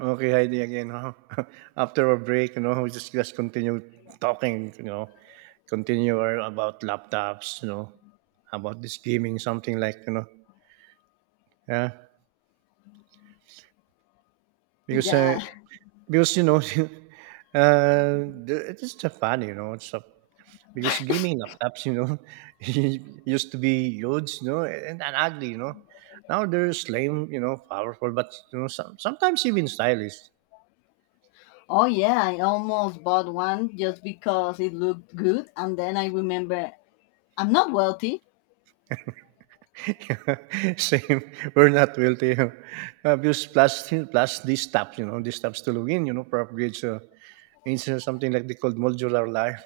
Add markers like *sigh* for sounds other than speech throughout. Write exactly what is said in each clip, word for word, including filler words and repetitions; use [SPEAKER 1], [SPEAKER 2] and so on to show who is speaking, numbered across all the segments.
[SPEAKER 1] Okay, Heidi, again, huh? *laughs* After a break, you know, we just just continue talking, you know, continue our- about laptops, you know, about this gaming, something like, you know, yeah, because uh,
[SPEAKER 2] Yeah.
[SPEAKER 1] because you know, *laughs* uh, the- it's just a fun, you know, it's a, because gaming laptops, you know, *laughs* used to be huge, you know, and, and ugly, you know. Now they're slim, you know, powerful, but you know, some, sometimes even stylish.
[SPEAKER 2] Oh, yeah. I almost bought one just because it looked good. And then I remember I'm not wealthy.
[SPEAKER 1] *laughs* Same. We're not guilty. Uh, because plus, plus these stops, you know, these stops to log in, you know, probably it's, uh, it's uh, something like they called modular life.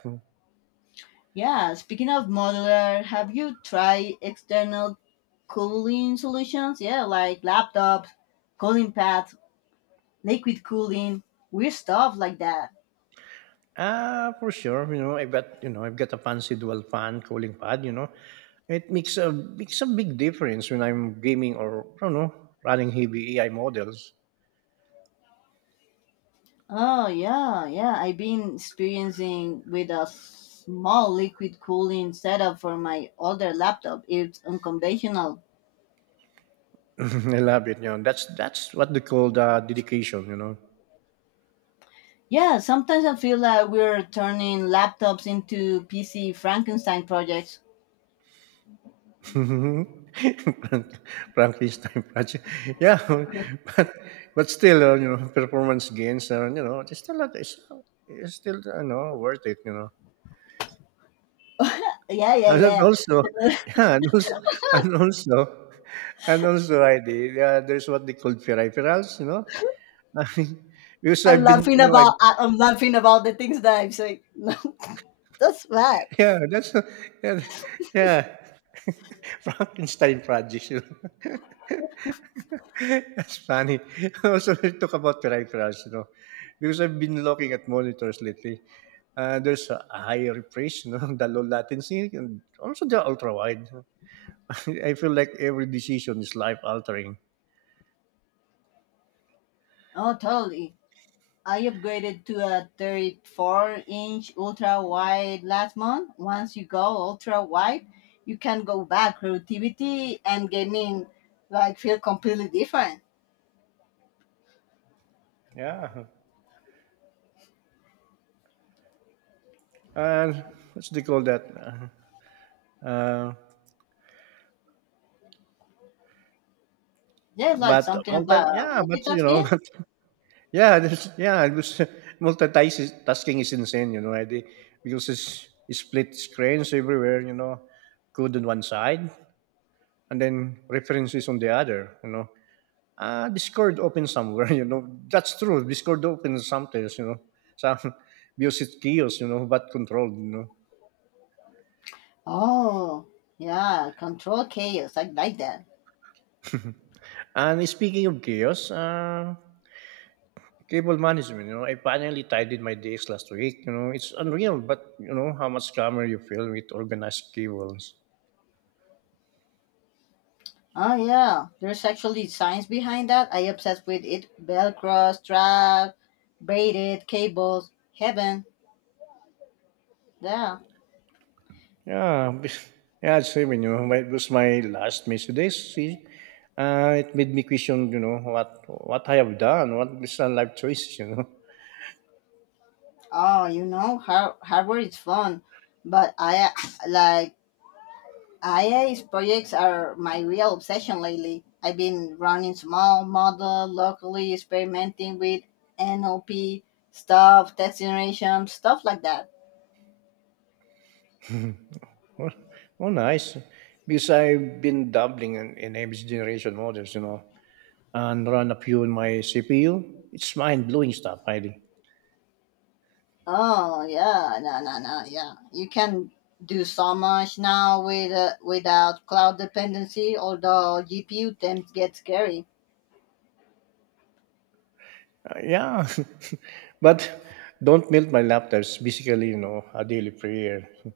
[SPEAKER 2] Yeah. Speaking of modular, have you tried external cooling solutions? Yeah, like laptops, cooling pads, liquid cooling, weird stuff like that.
[SPEAKER 1] Ah, for sure. You know, I've got, you know, I've got a fancy dual fan cooling pad, you know. It makes a, makes a big difference when I'm gaming or, I don't know, running heavy A I models.
[SPEAKER 2] Oh, yeah. Yeah. I've been experiencing with a small liquid cooling setup for my older laptop. It's unconventional.
[SPEAKER 1] *laughs* I love it, you know. That's, that's what they call the dedication, you know.
[SPEAKER 2] Yeah, sometimes I feel like we're turning laptops into P C Frankenstein projects.
[SPEAKER 1] Mhm. *laughs* Frank Frankenstein project. *laughs* Yeah, *laughs* but but still, uh, you know, performance gains, uh, you know, it's still, a- it's, it's still, you know, worth it, you know.
[SPEAKER 2] Yeah, yeah,
[SPEAKER 1] And then
[SPEAKER 2] yeah.
[SPEAKER 1] also, *laughs* yeah, and also, and also, and also, I did, uh, there's what they call peripherals, you know. *laughs* Because
[SPEAKER 2] I'm
[SPEAKER 1] I've been,
[SPEAKER 2] laughing
[SPEAKER 1] you know, I've
[SPEAKER 2] about I- I'm laughing about the things that I'm saying. *laughs* That's bad.
[SPEAKER 1] Yeah, that's *laughs* a, yeah, yeah. *laughs* Frankenstein projects, you know. *laughs* That's funny. *laughs* Also, we talk about peripherals, you know, because I've been looking at monitors lately. Uh, there's a higher refresh, you know, *laughs* the low latency, and also the ultra wide. *laughs* I feel like every decision is life altering.
[SPEAKER 2] Oh, totally. I upgraded to a thirty-four inch ultra wide last month. Once you go ultra wide, you can go back. Productivity and gaming like feel completely different.
[SPEAKER 1] Yeah. And what's they call that? Uh, uh,
[SPEAKER 2] There's like
[SPEAKER 1] but
[SPEAKER 2] something
[SPEAKER 1] multi,
[SPEAKER 2] about
[SPEAKER 1] yeah, but you know,
[SPEAKER 2] multitasking.
[SPEAKER 1] *laughs* Yeah, there's, yeah, it was *laughs* multitasking is tasking is insane, you know, I did- Because it's, it split screens everywhere, you know, code on one side and then references on the other, you know. Uh, Discord open somewhere, *laughs* you know. That's true. Discord open sometimes, you know. Some *laughs* Because it's chaos, you know, but controlled, you know.
[SPEAKER 2] Oh, yeah, control chaos. I like that.
[SPEAKER 1] And speaking of chaos, uh, cable management, you know, I finally tidied my days last week. You know, it's unreal, but you know how much calmer you feel with organized cables.
[SPEAKER 2] Oh, yeah, there's actually science behind that. I obsessed with it. Velcro, strap, braided cables, heaven. Yeah.
[SPEAKER 1] Yeah, *laughs* yeah, same. You know, it was my last Mercedes. See, uh, it made me question. You know what what I have done. What is a life choice. You know,
[SPEAKER 2] Oh, you know, har- hardware is fun, but I *sighs* like I A's projects are my real obsession lately. I've been running small model locally, experimenting with N L P stuff, test generation stuff like that.
[SPEAKER 1] *laughs* oh, oh, nice. Because I've been dabbling in, in every generation models. You know, and run a few in my C P U. It's mind blowing stuff, really.
[SPEAKER 2] Oh yeah, no, no, no, yeah. You can do so much now with uh, without cloud dependency. Although G P U temps get scary.
[SPEAKER 1] Uh, yeah, *laughs* but don't melt my laptops. Basically, you know, a daily prayer. *laughs*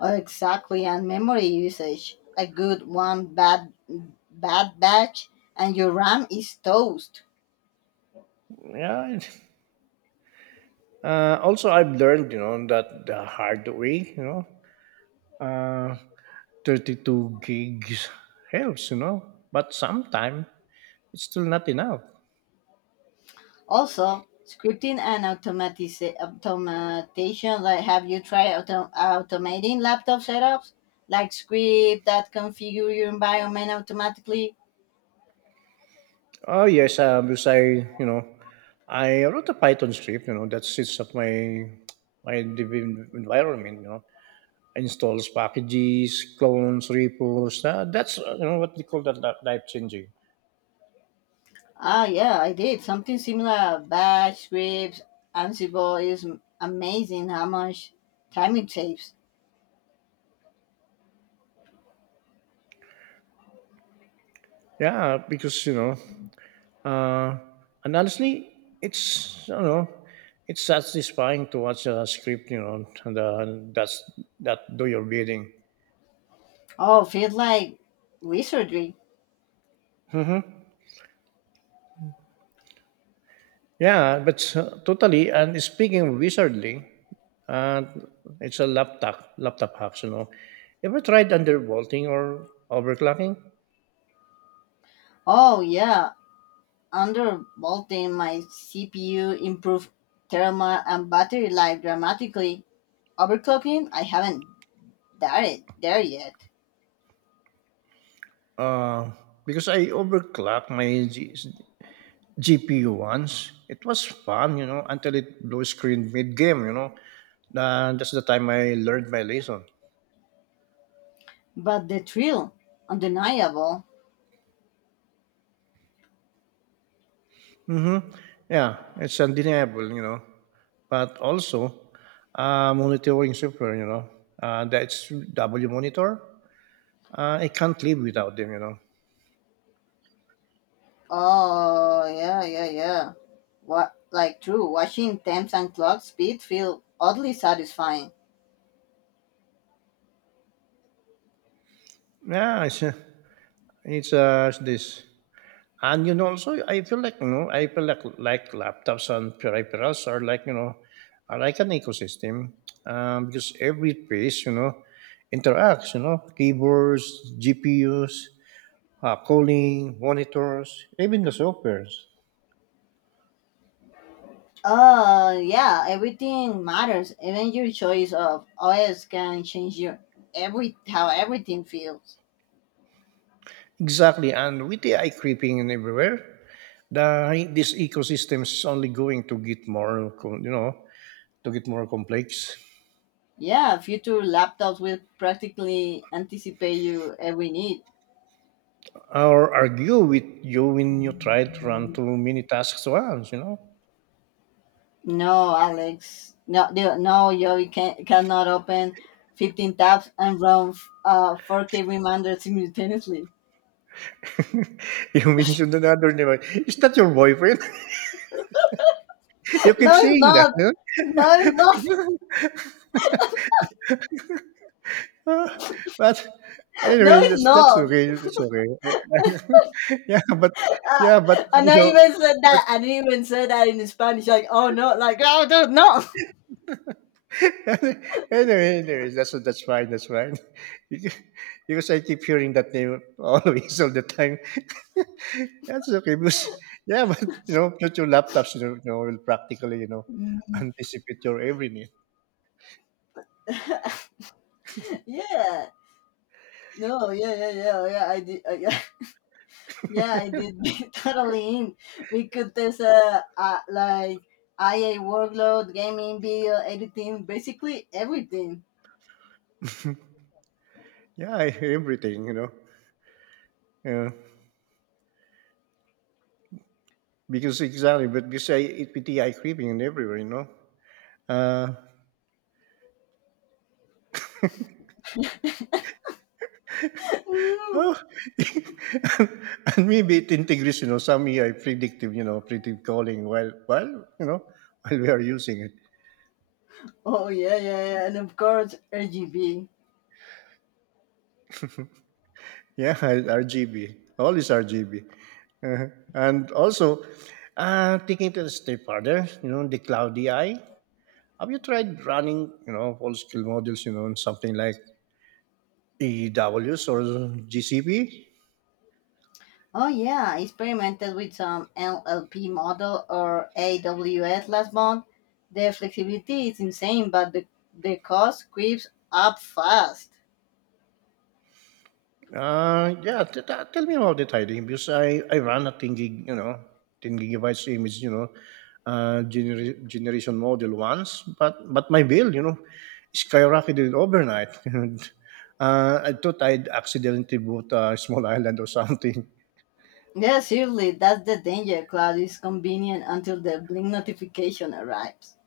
[SPEAKER 2] Oh, exactly, and memory usage. A good one bad bad batch, and your RAM is toast.
[SPEAKER 1] Yeah. it- Uh, also, I've learned, you know, that the hard way, you know, uh, thirty-two gigs helps, you know, but sometimes it's still not enough.
[SPEAKER 2] Also, scripting and automatiza- automation. Like, have you tried auto- automating laptop setups? Like script that configure your environment automatically.
[SPEAKER 1] Oh, yes, uh, because I, you know, I wrote a Python script, you know, that sits at my my dev environment, you know, installs packages, clones, repos. Uh, that's, uh, you know, what they call that life changing.
[SPEAKER 2] Ah, yeah, I did something similar. Bash scripts, Ansible is m- amazing how much time it saves.
[SPEAKER 1] Yeah, because, you know, Uh, and honestly, it's you know, it's satisfying to watch a script, you know, and uh, and that's that do your bidding.
[SPEAKER 2] Oh, feels like wizardry.
[SPEAKER 1] Hmm. Yeah, but uh, totally. And speaking wizardly, uh, it's a laptop laptop hacks. You know, ever tried undervolting or overclocking?
[SPEAKER 2] Oh, yeah, under bolting my C P U improved thermal and battery life dramatically. Overclocking, I haven't done it there yet.
[SPEAKER 1] Uh, because I overclock my G- GPU once. It was fun, you know, until it blew screen mid game, you know. Uh, that's the time I learned my lesson.
[SPEAKER 2] But the thrill, undeniable.
[SPEAKER 1] Hmm. Yeah, it's undeniable, you know. But also, uh, monitoring software, you know, uh, that's W monitor. Uh, I can't live without them, you know.
[SPEAKER 2] Oh, yeah, yeah, yeah, what like true watching temps and clock speed feel oddly satisfying.
[SPEAKER 1] Yeah, it's, it's uh, it's this. And you know, also I feel like you know, I feel like like laptops and peripherals are like you know, are like an ecosystem, um, because every piece you know interacts. You know, keyboards, G P Us, uh, calling, monitors, even the softwares.
[SPEAKER 2] Uh, yeah, everything matters. Even your choice of O S can change your every how everything feels.
[SPEAKER 1] Exactly, and with A I creeping in everywhere, the this ecosystem is only going to get more, co- you know, to get more complex.
[SPEAKER 2] Yeah, future laptops will practically anticipate you every need.
[SPEAKER 1] Or argue with you when you try to run too many tasks at once, you know.
[SPEAKER 2] No, Alex. No, the- no, yo, you can cannot open fifteen tabs and run uh four K reminders simultaneously. *laughs*
[SPEAKER 1] *laughs* You mentioned another name, right? Is that your boyfriend? *laughs* You keep
[SPEAKER 2] No, it's
[SPEAKER 1] saying that,
[SPEAKER 2] not.
[SPEAKER 1] no?
[SPEAKER 2] No, it's not.
[SPEAKER 1] *laughs* Uh, But
[SPEAKER 2] *laughs* No,
[SPEAKER 1] Anyway,
[SPEAKER 2] it's
[SPEAKER 1] that's that's
[SPEAKER 2] not.
[SPEAKER 1] okay, that's okay. *laughs* Yeah, but yeah,
[SPEAKER 2] Ah,
[SPEAKER 1] but,
[SPEAKER 2] I and
[SPEAKER 1] you
[SPEAKER 2] I
[SPEAKER 1] know,
[SPEAKER 2] even said
[SPEAKER 1] but
[SPEAKER 2] that, I didn't even say that in Spanish, like, oh no, like, oh no, no.
[SPEAKER 1] *laughs* Anyway, anyways, that's that's fine, that's fine. *laughs* Because I keep hearing that name *laughs* always all the time. *laughs* That's okay because yeah, but, you know, future laptops, you know you know, will practically, you know,
[SPEAKER 2] Mm.
[SPEAKER 1] anticipate your every need.
[SPEAKER 2] *laughs* Yeah, no, yeah, yeah, yeah, oh, yeah, I did, uh, yeah, *laughs* yeah, I did *laughs* totally in. We could test, uh, uh like, I A workload, gaming, video, editing, basically everything. *laughs*
[SPEAKER 1] *laughs* Yeah, everything, you know. Yeah, because exactly, but because say it with the eye creeping and everywhere, you know. Uh,
[SPEAKER 2] Yeah.
[SPEAKER 1] oh, *laughs* and and maybe it integrates, you know, some A I predictive, you know, predictive calling while while you know *laughs* while we are using it.
[SPEAKER 2] Oh, yeah, yeah, yeah, and of course, R G B.
[SPEAKER 1] Yeah, *laughs* R G B, all is R G B, uh and also uh, taking it a step further, you know, the cloud A I. Have you tried running, you know, full scale models, you know, on something like A W S or G C P?
[SPEAKER 2] Oh yeah, I experimented with some N L P model or A W S last month. The flexibility is insane, but the, the cost creeps up fast.
[SPEAKER 1] Uh, yeah, t- t- tell me about the tidying because I, I run a ten gig, you know, ten gigabytes image, you know, uh, gener- generation model once, but but my bill, you know, skyrocketed overnight. *laughs* uh, I thought I'd accidentally bought a small *laughs* island or something.
[SPEAKER 2] Yeah, seriously, that's the danger. Cloud is convenient until the blink notification arrives.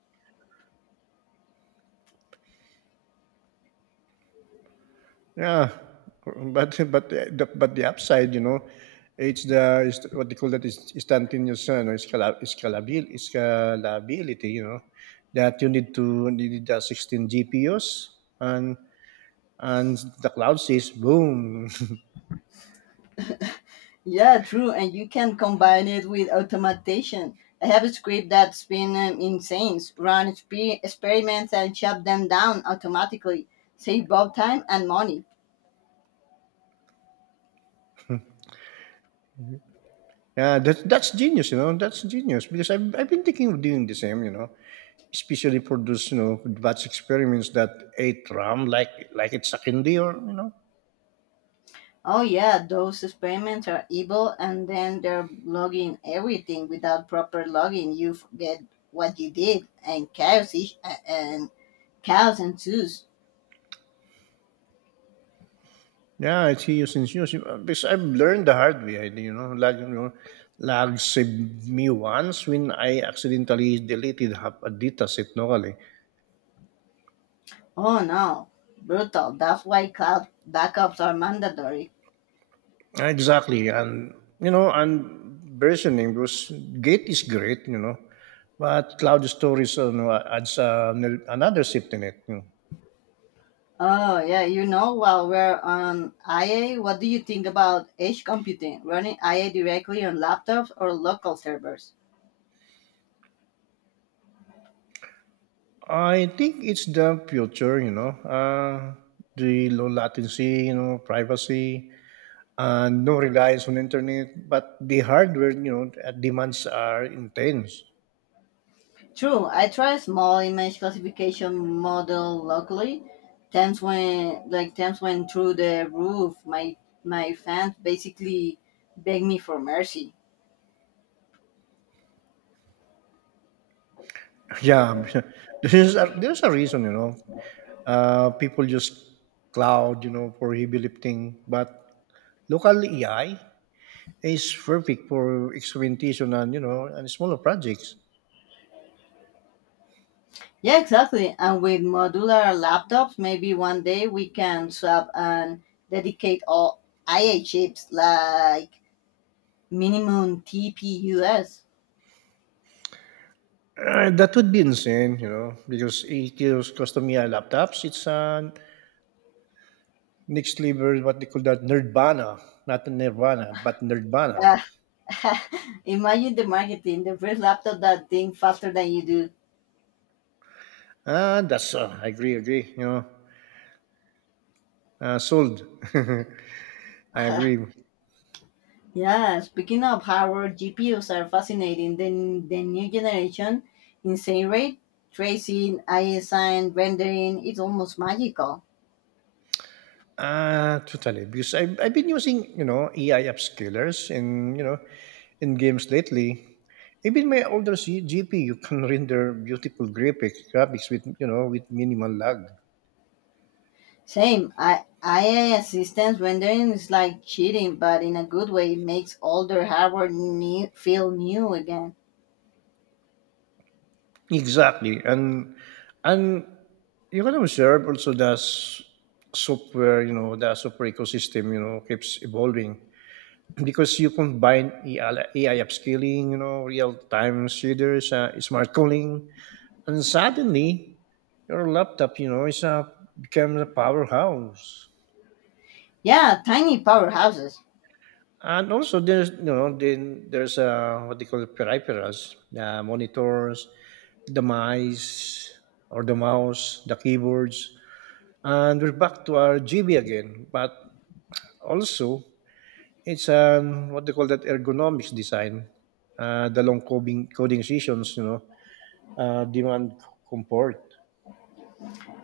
[SPEAKER 1] Yeah, but but the but the upside, you know, it's the is what they call that is instantaneous, you know, scala- scalabil- scalability, you know, that you need to need the sixteen G P Us and and the cloud says boom.
[SPEAKER 2] Yeah, true, and you can combine it with automation. I have a script that's been um, insane. Run exper- experiments and shut them down automatically. Save both time and money.
[SPEAKER 1] *laughs* yeah, that that's genius, you know, that's genius because I've I've been thinking of doing the same, you know, especially for those you know batch experiments that ate RAM like like it's a candy or you know.
[SPEAKER 2] Oh yeah, those experiments are evil and then they're logging everything without proper logging. You forget what you did and chaos is- and chaos ensues.
[SPEAKER 1] Yeah, it's Hio since Hio. Because I've learned the hard way, I- you know, lag, you know, lag saved me once when I accidentally deleted half a data set locally.
[SPEAKER 2] Oh no. Brutal. That's why cloud backups are mandatory.
[SPEAKER 1] Exactly, and you know, and versioning because Git is great, you know, but cloud storage you know, adds uh, another safety net. You know.
[SPEAKER 2] Oh yeah, you know while we're on I A, what do you think about edge computing? Running I A directly on laptops or local servers?
[SPEAKER 1] I think it's the future, you know, uh, the low latency, you know, privacy, and no reliance on internet, but the hardware, you know, uh, demands are intense.
[SPEAKER 2] True, I try a small image classification model locally. Times when like times when through the roof, my my fans basically begged me for mercy.
[SPEAKER 1] *laughs* Yeah, *laughs* there's a, there's a reason, you know. Uh, people use cloud, you know, for heavy lifting, but local A I is perfect for experimentation and you know and smaller projects.
[SPEAKER 2] Yeah, exactly. And with modular laptops, maybe one day we can swap and dedicate all I A chips like minimum T P Us.
[SPEAKER 1] Uh, that would be insane, you know, because it gives custom A I laptops. It's an next level, what they call that nerdvana, not nirvana, but nerdvana.
[SPEAKER 2] Uh, *laughs* imagine the marketing, the first laptop that think faster than you do.
[SPEAKER 1] Uh, that's uh, I agree, agree. You know, uh, sold. *laughs* I agree.
[SPEAKER 2] *laughs* Yeah, speaking of hardware, G P Us are fascinating. The, the new generation, insane rate, tracing, A I sign, rendering, it's almost magical.
[SPEAKER 1] Uh, totally. Because I, I've been using, you know, A I upscalers in, you know, in games lately. Even my older G- GPU can render beautiful graphics, graphics with, you know, with minimal lag.
[SPEAKER 2] Same, I, A I assistance rendering is like cheating, but in a good way, it makes older hardware new, feel new again.
[SPEAKER 1] Exactly. And, and you can observe also that s- software, you know, the software ecosystem, you know, keeps evolving. Because you combine AI, A I upskilling, you know, real time shaders, uh, smart calling, and suddenly your laptop, you know, is a becomes a powerhouse.
[SPEAKER 2] Yeah, tiny powerhouses.
[SPEAKER 1] And also, there's you know, then there's uh, what they call the peripherals, the monitors, the mice or the mouse, the keyboards, and we're back to our G B again. But also, it's an what they call that ergonomics design. Uh, the long coding coding sessions, you know, uh, demand comfort.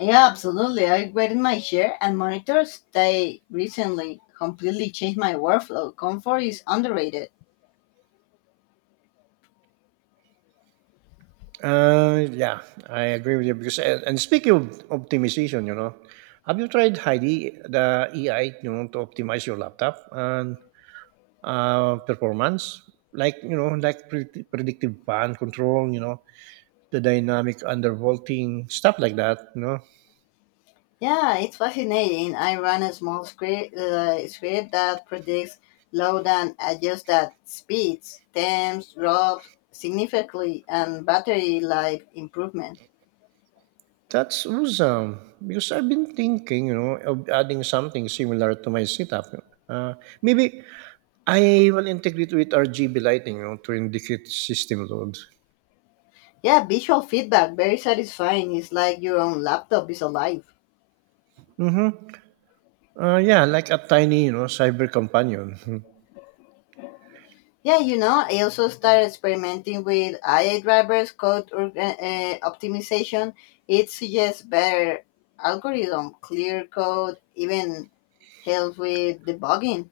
[SPEAKER 2] Yeah, absolutely. I upgraded my chair and monitors. They recently completely changed my workflow. Comfort is underrated.
[SPEAKER 1] Uh, yeah, I agree with you because and, and speaking of optimization, you know, have you tried Heidi the A I, you know, to optimize your laptop and uh, performance, like you know, like predict- predictive fan control, you know, the dynamic undervolting stuff like that, you know.
[SPEAKER 2] Yeah, it's fascinating. I run a small script, uh, script that predicts load and adjusts at speeds, temps, drops significantly, and battery life improvement.
[SPEAKER 1] That's awesome, because I've been thinking, you know, of adding something similar to my setup. Uh, Maybe I will integrate with R G B lighting, you know, to indicate system load.
[SPEAKER 2] Yeah, visual feedback, very satisfying. It's like your own laptop is alive.
[SPEAKER 1] Mm-hmm. Uh, yeah, like a tiny, you know, cyber companion. *laughs*
[SPEAKER 2] Yeah, you know, I also started experimenting with I A drivers, code org- uh, optimization. It suggests better algorithm, clear code, even helps with debugging.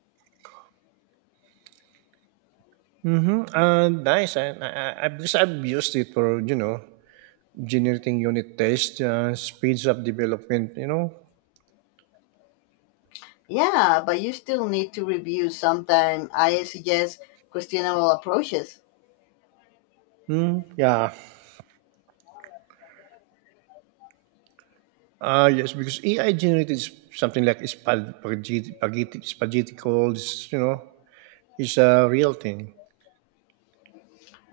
[SPEAKER 1] Mm-hmm. Uh, nice. I, I, I, I- because I've used it for, you know, generating unit tests, uh, speeds up development, you know.
[SPEAKER 2] Yeah, but you still need to review sometime. I suggest questionable approaches.
[SPEAKER 1] Mm, yeah. Ah, yes, because A I generated s- something like spag- spaghetti, spaghetti, spaghetti calls, you know, is a real thing.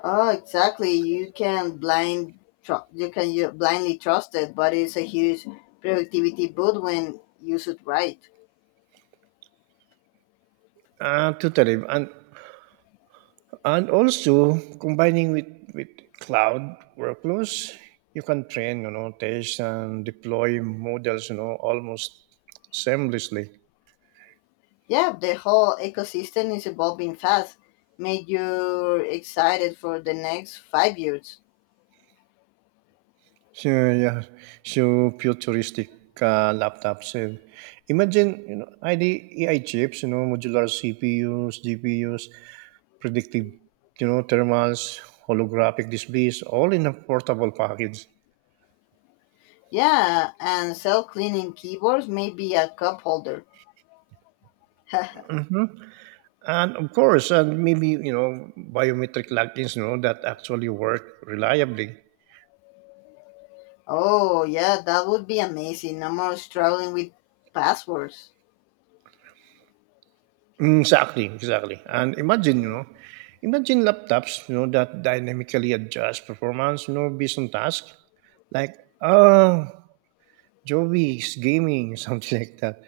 [SPEAKER 2] Oh, exactly. You can blind tr- you can you blindly trust it, but it's a huge productivity boot when used right.
[SPEAKER 1] Uh, totally. And, and also combining with, with cloud workflows, you can train, you know, test and deploy models, you know, almost seamlessly.
[SPEAKER 2] Yeah, the whole ecosystem is evolving fast. Make you excited for the next five years.
[SPEAKER 1] So, yeah, so futuristic uh, laptops. And imagine, you know, I D A I chips, you know, modular C P Us, G P Us, predictive, you know, thermals, holographic displays, all in a portable package.
[SPEAKER 2] Yeah, and self-cleaning keyboards may be a cup holder. *laughs*
[SPEAKER 1] And of course, and maybe, you know, biometric logins, you know, that actually work reliably.
[SPEAKER 2] Oh, yeah, that would be amazing. No more struggling with passwords.
[SPEAKER 1] Mm, exactly, exactly. And imagine, you know, imagine laptops, you know, that dynamically adjust performance, you know, based on task. Like, oh, Joby's gaming, *laughs* something like that.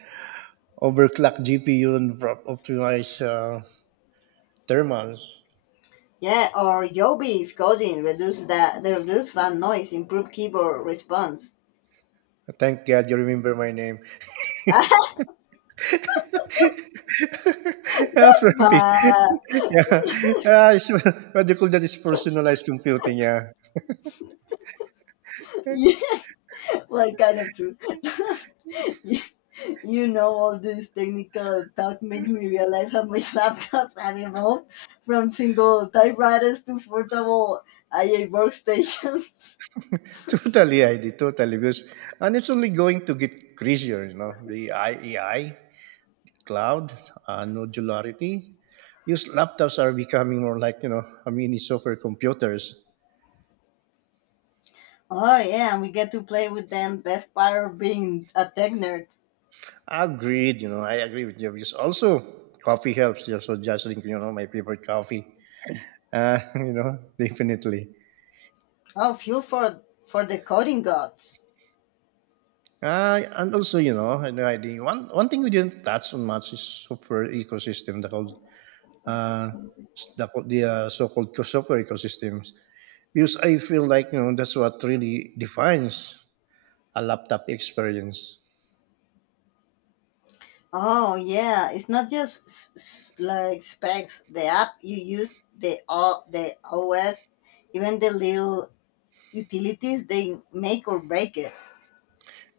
[SPEAKER 1] Overclock G P U and pro- optimize uh, thermals.
[SPEAKER 2] Yeah, or Yobi's coding reduce the, the reduce fan noise, improve keyboard response.
[SPEAKER 1] Thank God you remember my name.
[SPEAKER 2] *laughs*
[SPEAKER 1] *laughs* Yeah,
[SPEAKER 2] That's
[SPEAKER 1] Fluffy. *laughs*
[SPEAKER 2] bad.
[SPEAKER 1] Yeah.
[SPEAKER 2] *laughs*
[SPEAKER 1] Yeah, it's, *laughs* what they call that is personalized computing. Yeah,
[SPEAKER 2] Yeah, well, kind of true. *laughs* you, you know, all this technical talk make me realize how much *laughs* laptops have evolved from single typewriters to portable I A workstations. *laughs*
[SPEAKER 1] *laughs* totally, I did totally because and it's only going to get crazier. You know, the A I, cloud, uh, modularity. These laptops are becoming more like, you know, a mini software computers.
[SPEAKER 2] Oh yeah, and we get to play with them. Best part of being a tech nerd.
[SPEAKER 1] Agreed. You know, I agree with you because also coffee helps. Yeah, so just drink, you know, my favorite coffee. Uh, *laughs* you know, definitely.
[SPEAKER 2] Oh, fuel for for the coding gods.
[SPEAKER 1] Uh, and also, you know, and riding. One one thing we didn't touch on much is software ecosystem, the called uh, s- the, co- the uh, so-called co- software ecosystems, because I feel like, you know, that's what really defines a laptop experience.
[SPEAKER 2] Oh yeah, it's not just s- s- like specs. The app you use, the o- the O S, even the little utilities they make or break it.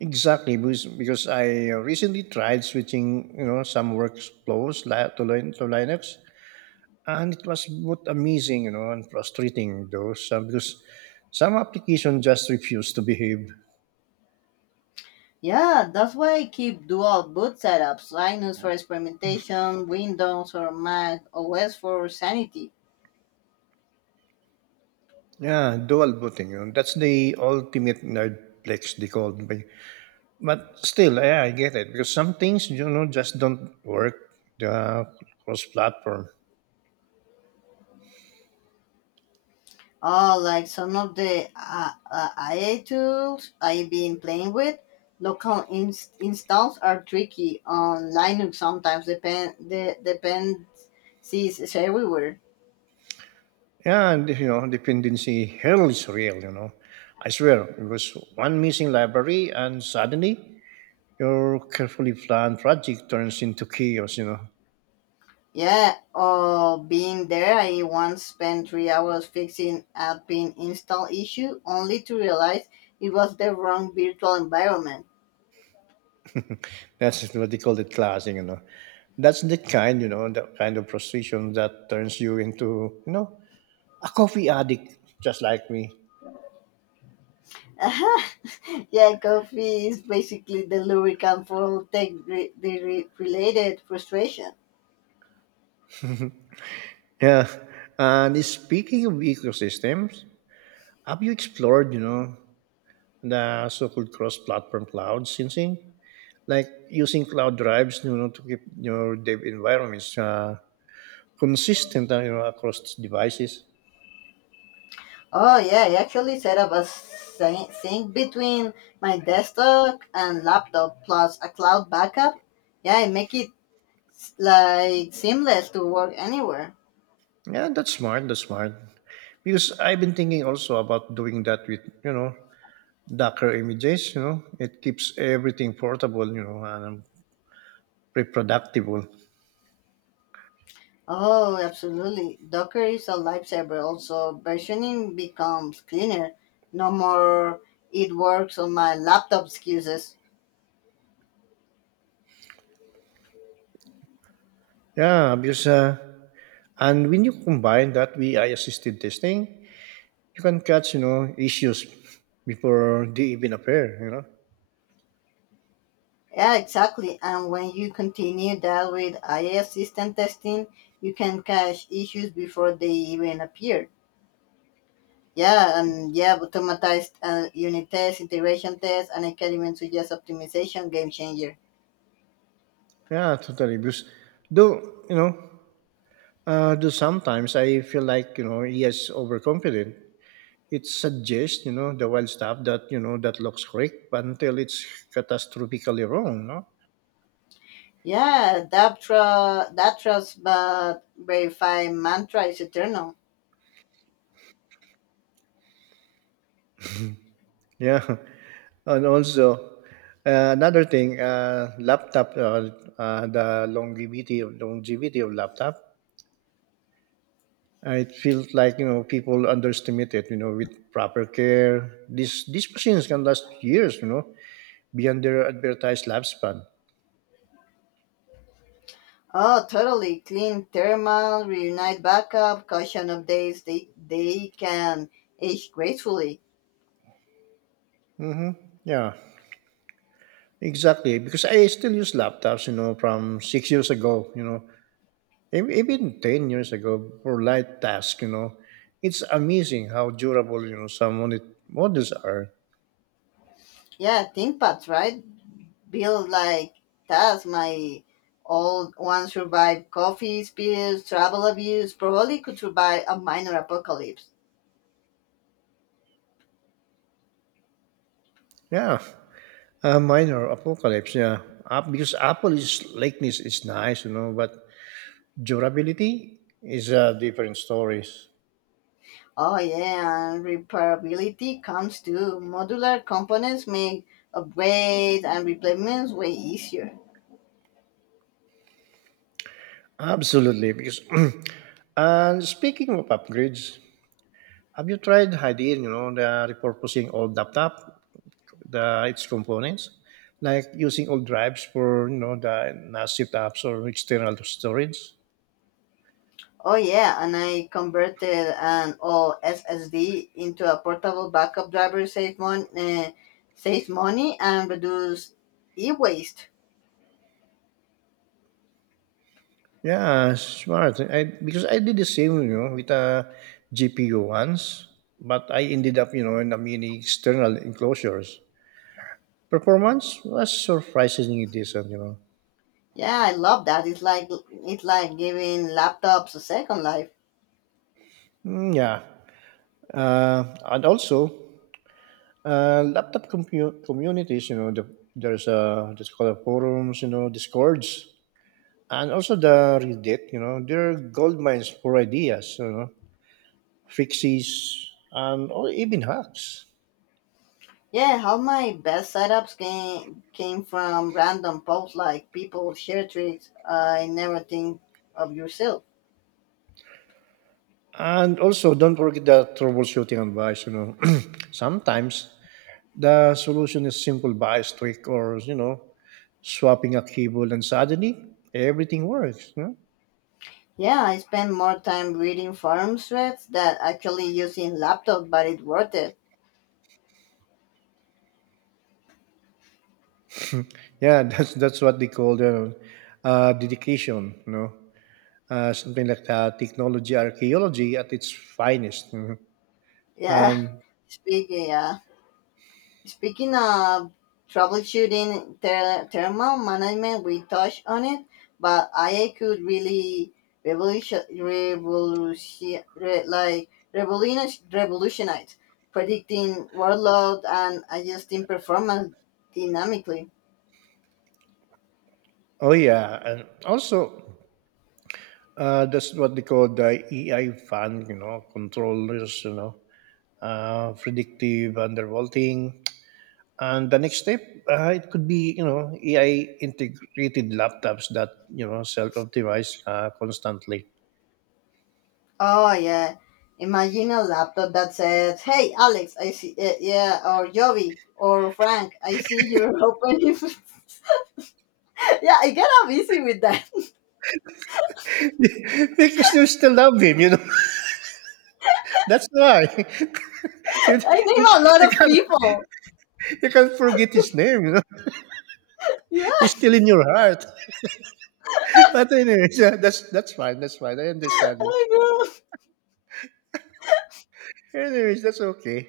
[SPEAKER 1] Exactly, because, because I recently tried switching, you know, some workflows li- to, Lin- to Linux, and it was both amazing, you know, and frustrating though, so, because some application just refused to behave.
[SPEAKER 2] Yeah, that's why I keep dual boot setups: Linux for experimentation, Windows or Mac O S for sanity.
[SPEAKER 1] Yeah, dual booting. You know, that's the ultimate nerdplex they called me. But still, yeah, I get it because some things, you know, just don't work uh, cross-platform.
[SPEAKER 2] Oh, like some of the uh, uh, I A tools I've been playing with. Local inst- installs are tricky on Linux sometimes. Depend the dependencies is everywhere.
[SPEAKER 1] Yeah, and you know, dependency hell is real. You know, I swear it was one missing library, and suddenly your carefully planned project turns into chaos, you know.
[SPEAKER 2] Yeah. Oh, being there, I once spent three hours fixing a pin install issue, only to realize it was the wrong virtual environment.
[SPEAKER 1] That's what they call it classing, you know. That's the kind, you know, the kind of frustration that turns you into, you know, a coffee addict just like me.
[SPEAKER 2] Uh-huh. *laughs* Yeah, coffee is basically the lubricant for tech re- the re- related frustration.
[SPEAKER 1] Yeah. And speaking of ecosystems, have you explored, you know, the so-called cross-platform cloud syncing, like using cloud drives, you know, to keep your dev environments uh, consistent, uh, you know, across devices?
[SPEAKER 2] Oh yeah, I actually set up a syn- sync between my desktop and laptop plus a cloud backup. Yeah, I make it s- like seamless to work anywhere.
[SPEAKER 1] Yeah, that's smart. That's smart. Because I've been thinking also about doing that with, you know, Docker images. You know, it keeps everything portable, you know, and reproducible.
[SPEAKER 2] Oh, absolutely. Docker is a lifesaver. Also, versioning becomes cleaner. No more it works on my laptop excuses.
[SPEAKER 1] Yeah, because. Uh, And when you combine that with A I assisted testing, you can catch, you know, issues before they even appear, you know.
[SPEAKER 2] Yeah, exactly. And when you continue that with I I S system testing, you can catch issues before they even appear. Yeah, and yeah, automatized uh, unit tests, integration tests, and I can even suggest optimization, game changer.
[SPEAKER 1] Yeah, totally. Because though, you know, uh, though sometimes I feel like, you know, he is overconfident. It suggests, you know, the wild stuff that, you know, that looks correct but until it's catastrophically wrong, no?
[SPEAKER 2] Yeah, that trust, that trust, but verify mantra is eternal.
[SPEAKER 1] Yeah. *laughs* And also, uh, another thing, uh, laptop, uh, uh, the longevity of longevity of laptop. Uh, it feels like, you know, people underestimate it. You know, with proper care, these these machines can last years, you know, beyond their advertised lifespan.
[SPEAKER 2] Oh, totally clean thermal, reunite backup, caution updates. They they can age gracefully.
[SPEAKER 1] Mm-hmm. Yeah, exactly. Because I still use laptops, you know, from six years ago. You know, e- even ten years ago for light tasks. You know, it's amazing how durable, you know, some of the models are.
[SPEAKER 2] Yeah, ThinkPads, right? Build like tasks, my old one survived coffee spills, travel abuse. Probably could survive a minor apocalypse.
[SPEAKER 1] Yeah, a minor apocalypse. Yeah, App because Apple is likeness is nice, you know, but durability is a different story.
[SPEAKER 2] Oh yeah, and repairability comes too. Modular components make upgrades and replacements way easier.
[SPEAKER 1] Absolutely, because *clears throat* and speaking of upgrades, have you tried hiding, you know, the repurposing old laptop, the its components, like using old drives for, you know, the N A S setups or external storage?
[SPEAKER 2] Oh yeah, and I converted an old S S D into a portable backup driver, save mon- uh, saves money and reduce e-waste.
[SPEAKER 1] Yeah, smart. I because I did the same, you know, with a G P U once, but I ended up, you know, in a mini external enclosures. Performance was surprisingly decent, you know.
[SPEAKER 2] Yeah, I love that. It's like it's like giving laptops a second life.
[SPEAKER 1] Mm, yeah, uh, and also uh, laptop commu- communities, you know. The, there's a there's called a forums, you know, Discords, and also the Reddit. You know, they're gold mines for ideas, you know, fixes and or even hacks.
[SPEAKER 2] Yeah, how my best setups came came from random posts like people share tricks I never think of yourself.
[SPEAKER 1] And also, don't forget the troubleshooting advice. You know, *clears throat* sometimes the solution is simple bias tweak or, you know, swapping a cable, and suddenly everything works, you know?
[SPEAKER 2] Yeah, I spend more time reading forum threads that actually using laptop, but it's worth it.
[SPEAKER 1] Yeah, *laughs* that's that's what they call the uh, dedication, you know, uh, something like that, technology archaeology at its finest, you know.
[SPEAKER 2] Yeah,
[SPEAKER 1] And
[SPEAKER 2] *laughs* speaking. Yeah. Speaking of troubleshooting ther- thermal management, we touched on it, but A I could really revolution, revolution re- like revolutionize, revolutionize predicting workload and adjusting performance dynamically.
[SPEAKER 1] oh yeah, and also, uh, that's what they call the A I fan, you know, controllers, you know, uh, predictive undervolting. And the next step, uh, it could be, you know, A I integrated laptops that, you know, self optimize uh, constantly.
[SPEAKER 2] Oh yeah, imagine a laptop that says, "Hey Alex, I see uh, yeah," or "Jovi," or "Frank, I see you're opening." *laughs* Yeah, I get up easy with that. *laughs*
[SPEAKER 1] *laughs* Because you still love him, you know. That's why *laughs* you,
[SPEAKER 2] I name a lot
[SPEAKER 1] you
[SPEAKER 2] of
[SPEAKER 1] can't
[SPEAKER 2] people.
[SPEAKER 1] you can't forget his name. You know,
[SPEAKER 2] Yeah,
[SPEAKER 1] he's still in your heart. *laughs* But anyways, yeah, that's that's fine. That's fine. I understand you.
[SPEAKER 2] I know.
[SPEAKER 1] Anyways, that's okay.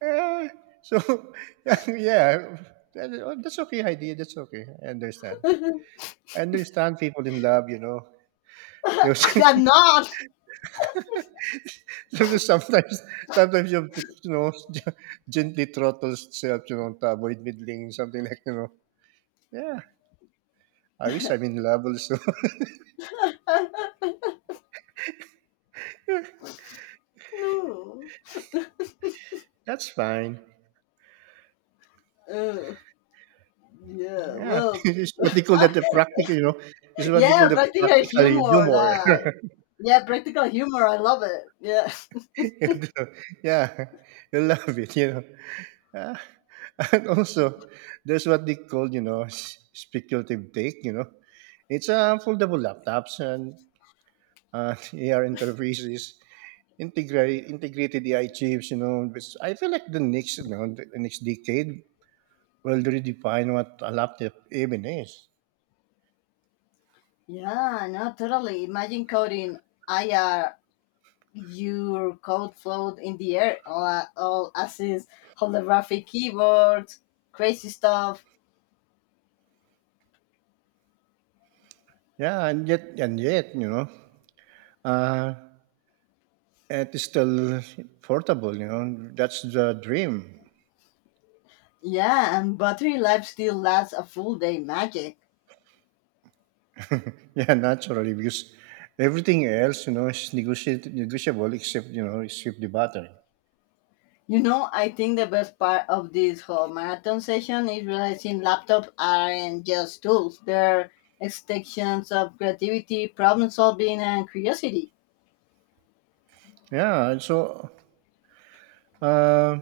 [SPEAKER 1] Uh, so *laughs* yeah, that- oh, that's okay, idea. That's okay. I understand.
[SPEAKER 2] *laughs*
[SPEAKER 1] I understand people in love, you know. You-
[SPEAKER 2] I'm not.
[SPEAKER 1] *laughs* sometimes sometimes you have to, you know, *laughs* gently throttle yourself, you know, to avoid middling something, like, you know. Yeah, I wish I'm in love also.
[SPEAKER 2] *laughs*
[SPEAKER 1] *laughs*
[SPEAKER 2] No.
[SPEAKER 1] That's fine.
[SPEAKER 2] Uh, yeah,
[SPEAKER 1] Yeah. *laughs*
[SPEAKER 2] well,
[SPEAKER 1] This what they call
[SPEAKER 2] uh,
[SPEAKER 1] that the practical, you know. This is what they call
[SPEAKER 2] yeah,
[SPEAKER 1] the
[SPEAKER 2] practical
[SPEAKER 1] practical
[SPEAKER 2] humor.
[SPEAKER 1] humor.
[SPEAKER 2] That, yeah, practical humor. I love it. Yeah.
[SPEAKER 1] *laughs* Yeah. You love it, you know. Ah, and also, there's what they call, you know, s- speculative take, you know. It's uh, foldable laptops and uh, *laughs* A R interfaces, integrate, integrated A I chips, you know, which I feel like the next, you know, the next decade will redefine what a laptop even is.
[SPEAKER 2] Yeah, no, totally. Imagine coding I R, your code float in the air, all, all assist, holographic keyboards, crazy stuff.
[SPEAKER 1] Yeah, and yet, and yet, you know, Uh, it is still portable, you know. That's the dream.
[SPEAKER 2] Yeah, and battery life still lasts a full day. Magic.
[SPEAKER 1] *laughs* Yeah, naturally, because everything else, you know, is negotiate, negotiable except, you know, except the battery.
[SPEAKER 2] You know, I think the best part of this whole marathon session is realizing laptops aren't just tools, they're extensions of creativity, problem solving, and curiosity.
[SPEAKER 1] Yeah, and so uh,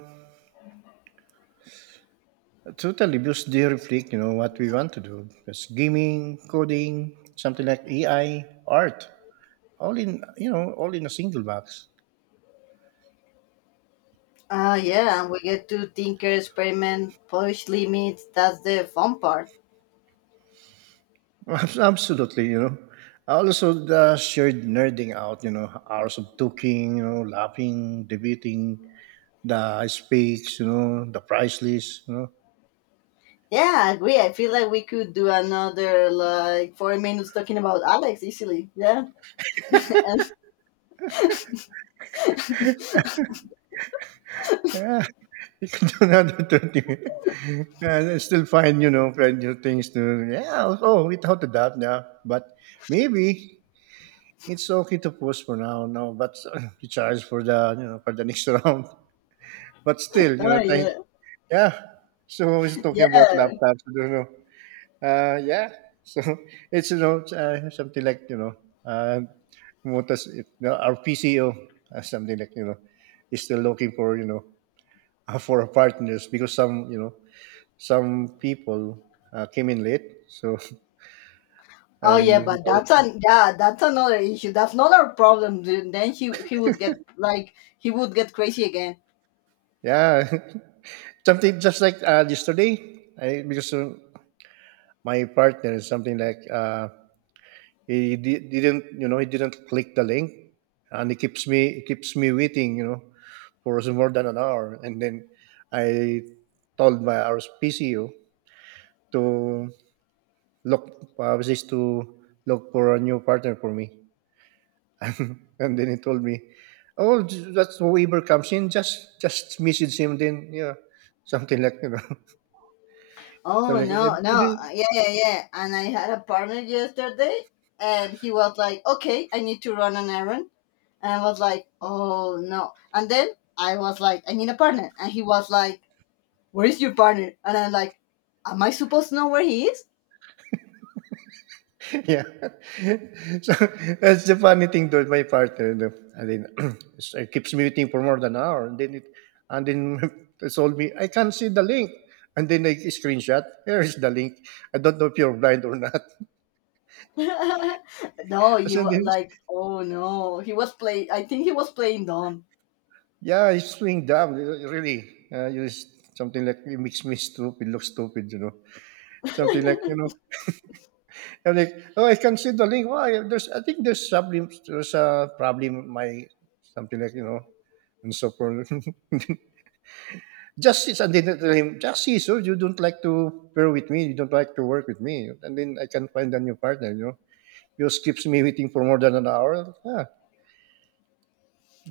[SPEAKER 1] totally, because they reflect, you know, what we want to do. That's gaming, coding, something like A I, art, all in, you know, all in a single box.
[SPEAKER 2] Ah, yeah, and we get to tinker, experiment, push limits. That's the fun part.
[SPEAKER 1] *laughs* Absolutely, you know. I also the shared nerding out, you know, hours of talking, you know, laughing, debating, the speaks, you know, the price list, you know.
[SPEAKER 2] Yeah, I agree. I feel like we could do another like four minutes talking about Alex easily. Yeah. *laughs*
[SPEAKER 1] Yeah, *laughs* you can do another *laughs* twenty minutes. And I still find, you know, find new things to, yeah, oh, without a doubt, yeah. But maybe it's okay to pause for now, no, but *laughs* recharge for the, you know, for the next *laughs* round. But still, you know, thank,
[SPEAKER 2] Oh
[SPEAKER 1] yeah. So we're talking
[SPEAKER 2] yeah.
[SPEAKER 1] about laptops, I don't know. Uh, yeah. So *laughs* it's, you know, uh, something like, you know, uh, what does it, no, our P C O, uh, something like, you know, is still looking for, you know, *laughs* for a partners because some, you know, some people uh, came in late, so *laughs*
[SPEAKER 2] Oh yeah,
[SPEAKER 1] and
[SPEAKER 2] but that's an yeah, that's another issue. That's not our problem. Dude. Then he he would get like he would get crazy again.
[SPEAKER 1] yeah *laughs* something just like, uh, yesterday I, because uh, my partner is something like, uh, he di- didn't, you know, he didn't click the link, and he keeps me he keeps me waiting, you know, for more than an hour, and then I told my rspco to look, uh, was this to look for a new partner for me, *laughs* and then he told me, oh, j- that's whoever comes in, just just message him, then yeah, something like, you know, *laughs*
[SPEAKER 2] Oh
[SPEAKER 1] something
[SPEAKER 2] no,
[SPEAKER 1] like
[SPEAKER 2] no,
[SPEAKER 1] that.
[SPEAKER 2] yeah, yeah, yeah. And I had a partner yesterday, and he was like, "Okay, I need to run an errand," and I was like, "Oh no!" And then I was like, "I need a partner," and he was like, "Where is your partner?" And I'm like, "Am I supposed to know where he is?"
[SPEAKER 1] Yeah. *laughs* So that's the funny thing though, my partner. The, and then *clears throat* it's- it keeps muting for more than an hour. And then it and then *laughs* it told me, I can't see the link. And then I screenshot, here is the link. I don't know if you're blind or not. *laughs*
[SPEAKER 2] *laughs* No,
[SPEAKER 1] So
[SPEAKER 2] you
[SPEAKER 1] then,
[SPEAKER 2] like, oh no, he was play. I think he was playing dumb.
[SPEAKER 1] yeah, it's swing dumb, really. Uh, you just, something like it makes me stupid, look stupid, you know. Something like, you know,
[SPEAKER 2] *laughs*
[SPEAKER 1] I'm like, oh, I can see the link. Why? There's, I think there's problem. There's a problem. My something like, you know, and so forth. *laughs* Justice, and then tell him, Justice, oh, you don't like to pair with me, you don't like to work with me, and then I can find a new partner, you know. You keeps me waiting for more than an hour. Yeah.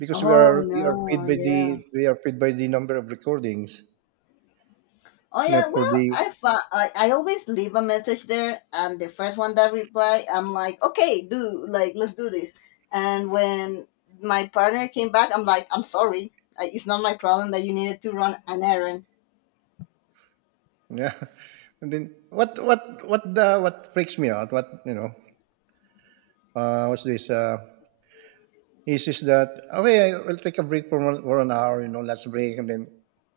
[SPEAKER 1] Because we
[SPEAKER 2] Oh
[SPEAKER 1] are we are
[SPEAKER 2] no,
[SPEAKER 1] paid by
[SPEAKER 2] yeah.
[SPEAKER 1] the we are paid by the number of recordings,
[SPEAKER 2] Oh
[SPEAKER 1] not
[SPEAKER 2] yeah,
[SPEAKER 1] for
[SPEAKER 2] well,
[SPEAKER 1] the
[SPEAKER 2] I, fa- I I always leave a message there and the first one that reply, I'm like, "Okay, do like let's do this." And when my partner came back, I'm like, "I'm sorry. I, it's not my problem that you needed to run an errand."
[SPEAKER 1] yeah. *laughs* And then what what what the what freaks me out, what you know, uh what's this uh is is that, okay, I will take a break for one, for an hour, you know, let's break, and then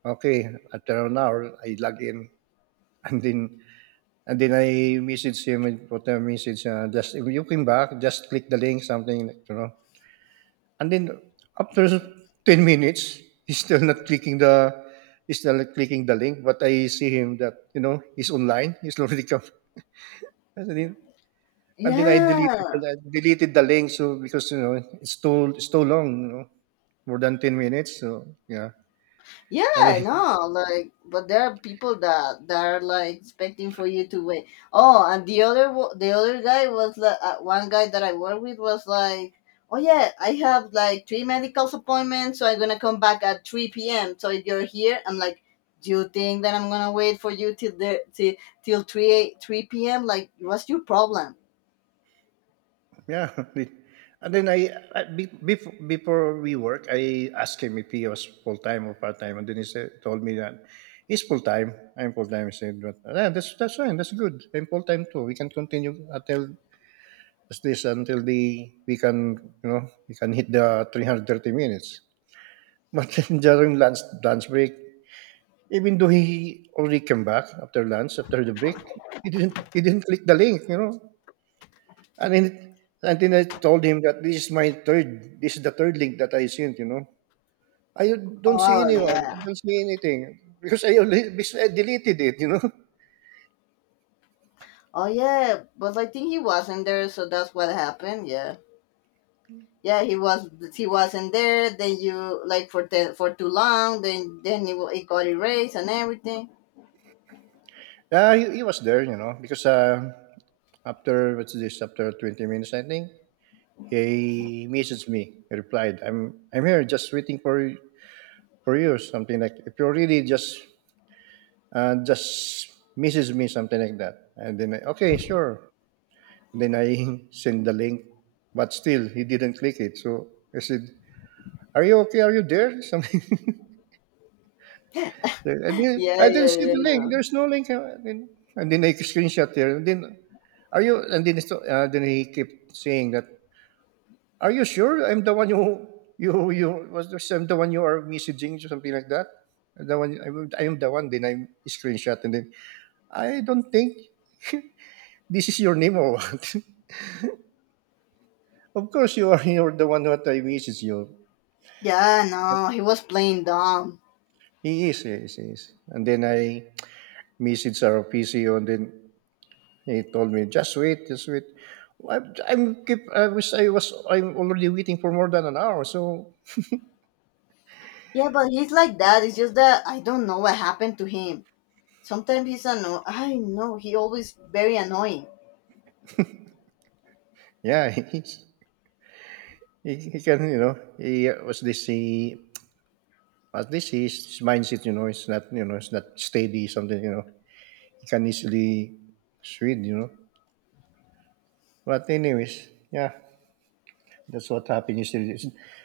[SPEAKER 1] okay, after an hour I log in *laughs* and then And then I messaged him and put a message, uh, just if you came back, just click the link, something, like, you know. And then after ten minutes, he's still not clicking the, he's still not clicking the link, but I see him that, you know, he's online, *laughs* he's already come. And then, and then I deleted,
[SPEAKER 2] Yeah.
[SPEAKER 1] the- deleted the link, so because, you know, it's too, it's too long, you know, more than ten minutes. So, yeah. And
[SPEAKER 2] Yeah,
[SPEAKER 1] then
[SPEAKER 2] no, like, but there are people that that are like expecting for you to wait. Oh, and the other wo- the other guy was like uh, one guy that I work with was like, oh yeah, I have like three medical appointments, so I'm gonna come back at three p m. So if you're here, I'm like, do you think that I'm gonna wait for you till the till till three eight- three p m. Like, what's your problem?
[SPEAKER 1] yeah. *laughs* And then I, I be- before, before we work, I asked him if he was full time or part time, and then he said, told me that he's full time. I'm full time. I said, but yeah, that's that's fine. That's good. I'm full time too. We can continue until as this until the we can, you know, we can hit the three hundred thirty minutes. *laughs* But then during lunch lunch break, even though he already came back after lunch after the break, he didn't he didn't click the link. You know, and then, and then I told him that this is my third, this is the third link that I sent, you know. I don't see
[SPEAKER 2] Oh
[SPEAKER 1] anyone, I
[SPEAKER 2] yeah,
[SPEAKER 1] don't see anything because I, only, because I deleted it, you know. *laughs*
[SPEAKER 2] oh yeah, but I think he wasn't there, so that's what happened. Yeah. Yeah, he was he wasn't there then you like for the, for too long, then then it, wa- it got erased and everything.
[SPEAKER 1] Uh, he, he was there, you know, because uh, after, what's this, after twenty minutes, I think, he messaged me, he replied, I'm, I'm here just waiting for, you- for you, something like, if you are really just, uh, just message me, something like that. And then, I, okay, sure. Then I *laughs* sent the link, but still he didn't click it. So I said, "Are you okay? Are you there?" *laughs* Something. I
[SPEAKER 2] *laughs*
[SPEAKER 1] didn't.
[SPEAKER 2] Yeah, yeah,
[SPEAKER 1] I didn't see
[SPEAKER 2] yeah,
[SPEAKER 1] the
[SPEAKER 2] yeah.
[SPEAKER 1] link. There's no link. And then, and then I screenshot there. And then, are you? And then, it's- uh, then he kept saying that, "Are you sure I'm the one you you you was this, I'm the one you are messaging or something like that?" I'm The one I'm, I'm the one. Then I screenshot and then I don't think *laughs* this is your name or what. *laughs* Of course you are. You're the one that I message you.
[SPEAKER 2] Yeah, no, he was playing dumb.
[SPEAKER 1] He is, he is, he is. And then I messaged our P C O, and then he told me, "Just wait, just wait." I'm, I'm keep, I wish I was. I'm already waiting for more than an hour. So
[SPEAKER 2] Yeah, but he's like that, it's just that I don't know what happened to him. Sometimes he's anno- I know he always very annoying.
[SPEAKER 1] yeah, *laughs* he's, he he can, you know, he, uh, was this he, at least his, his mindset, you know, it's not, you know, it's not steady something, you know, he can easily switch, you know. But anyways, yeah, that's what happened yesterday.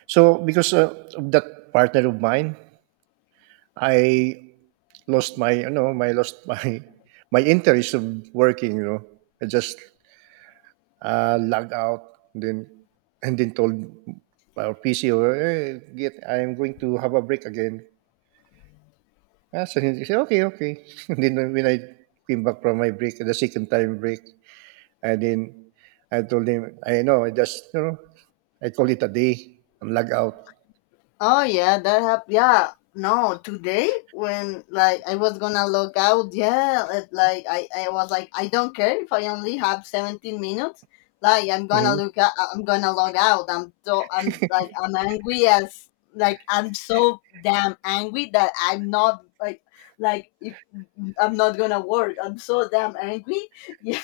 [SPEAKER 1] So because uh, of that partner of mine, I lost my, you know, my lost my *laughs* my interest of working, you know. I just uh logged out and then and then told our PC or, hey, get, I'm going to have a break again. Ah, so he said, okay, okay, *laughs* and then when I came back from my break, the second time break and then I told him, I know, I just, you know, I call it a day, I'm log out.
[SPEAKER 2] Oh yeah, that happened. Yeah, no, today when like I was gonna log out, yeah, it, like I, I was like I don't care if I only have seventeen minutes. Like I'm gonna
[SPEAKER 1] Mhm.
[SPEAKER 2] look out. I'm gonna log out. I'm so I'm like I'm angry as like I'm so damn angry that I'm not like like if I'm not gonna work. I'm so damn angry. *laughs* Yeah,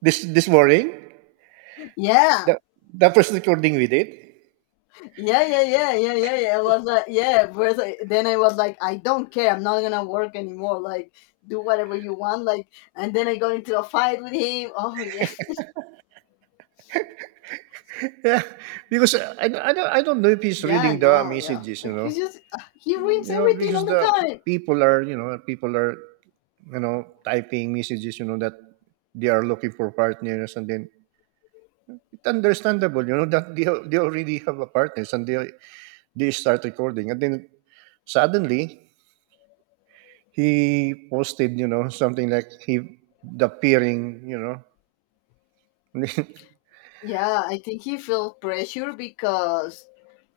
[SPEAKER 1] this this morning,
[SPEAKER 2] yeah.
[SPEAKER 1] the the first recording we did.
[SPEAKER 2] Yeah, yeah, yeah, yeah, yeah, yeah. It was like, yeah. First, I- then I was like, I don't care. I'm not gonna work anymore. Like, do whatever you want. Like, and then I got into a fight with him. Oh yeah,
[SPEAKER 1] Yeah, *laughs* because I, I, don't, I don't know if
[SPEAKER 2] *laughs*
[SPEAKER 1] he's
[SPEAKER 2] yeah,
[SPEAKER 1] reading the
[SPEAKER 2] no, yeah.
[SPEAKER 1] messages, you
[SPEAKER 2] Like,
[SPEAKER 1] know.
[SPEAKER 2] he's just uh, he ruins
[SPEAKER 1] You know,
[SPEAKER 2] everything all
[SPEAKER 1] because
[SPEAKER 2] the
[SPEAKER 1] the
[SPEAKER 2] time.
[SPEAKER 1] people are, you know, people are, you know, typing messages, you know, that they are looking for partners, and then it's understandable, you know, that they, al- they already have a partners, and they, they start recording. And then suddenly he posted, you know, something like he, the peering, you know. *laughs*
[SPEAKER 2] Yeah, I think he felt pressure because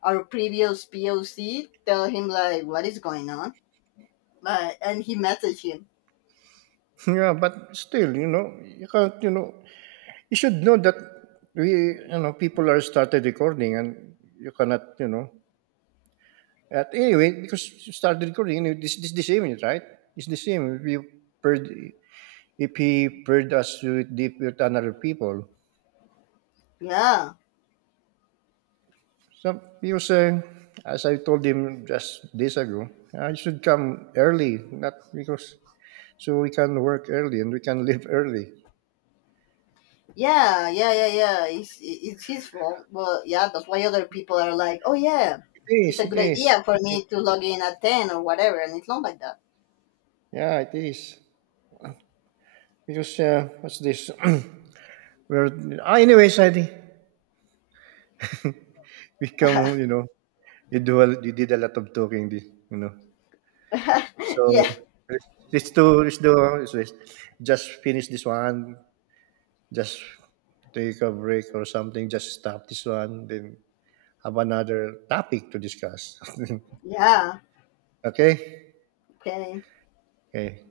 [SPEAKER 2] our previous P O C tell him like what is going on, like, and he messaged him.
[SPEAKER 1] Yeah, but still, you know, you can't, you know, you should know that we, you know, people are started recording and you cannot, you know. At anyway, because you started recording, you know, this this the same, right? It's the same. If you heard, if he heard us with, the- with another people,
[SPEAKER 2] Yeah,
[SPEAKER 1] so he was saying, as I told him just days ago, I should come early, not because so we can work early and we can leave early.
[SPEAKER 2] yeah, yeah, yeah, yeah. It's it's his fault. Well, yeah, that's why other people are like, oh yeah,
[SPEAKER 1] It
[SPEAKER 2] it's
[SPEAKER 1] is,
[SPEAKER 2] a
[SPEAKER 1] it
[SPEAKER 2] good
[SPEAKER 1] is,
[SPEAKER 2] idea for me to log in at ten or whatever, and it's not like that.
[SPEAKER 1] yeah, it is, because uh, what's this? *clears throat* Well, ah, anyways, I become, you know, you do a, you did a lot of talking, di- you know.
[SPEAKER 2] *laughs* Yeah,
[SPEAKER 1] So let's let's do let's do let's, let's just finish this one. Just take a break or something. Just stop this one. Then have another topic to discuss.
[SPEAKER 2] yeah.
[SPEAKER 1] *laughs* Okay.
[SPEAKER 2] Okay.
[SPEAKER 1] Okay.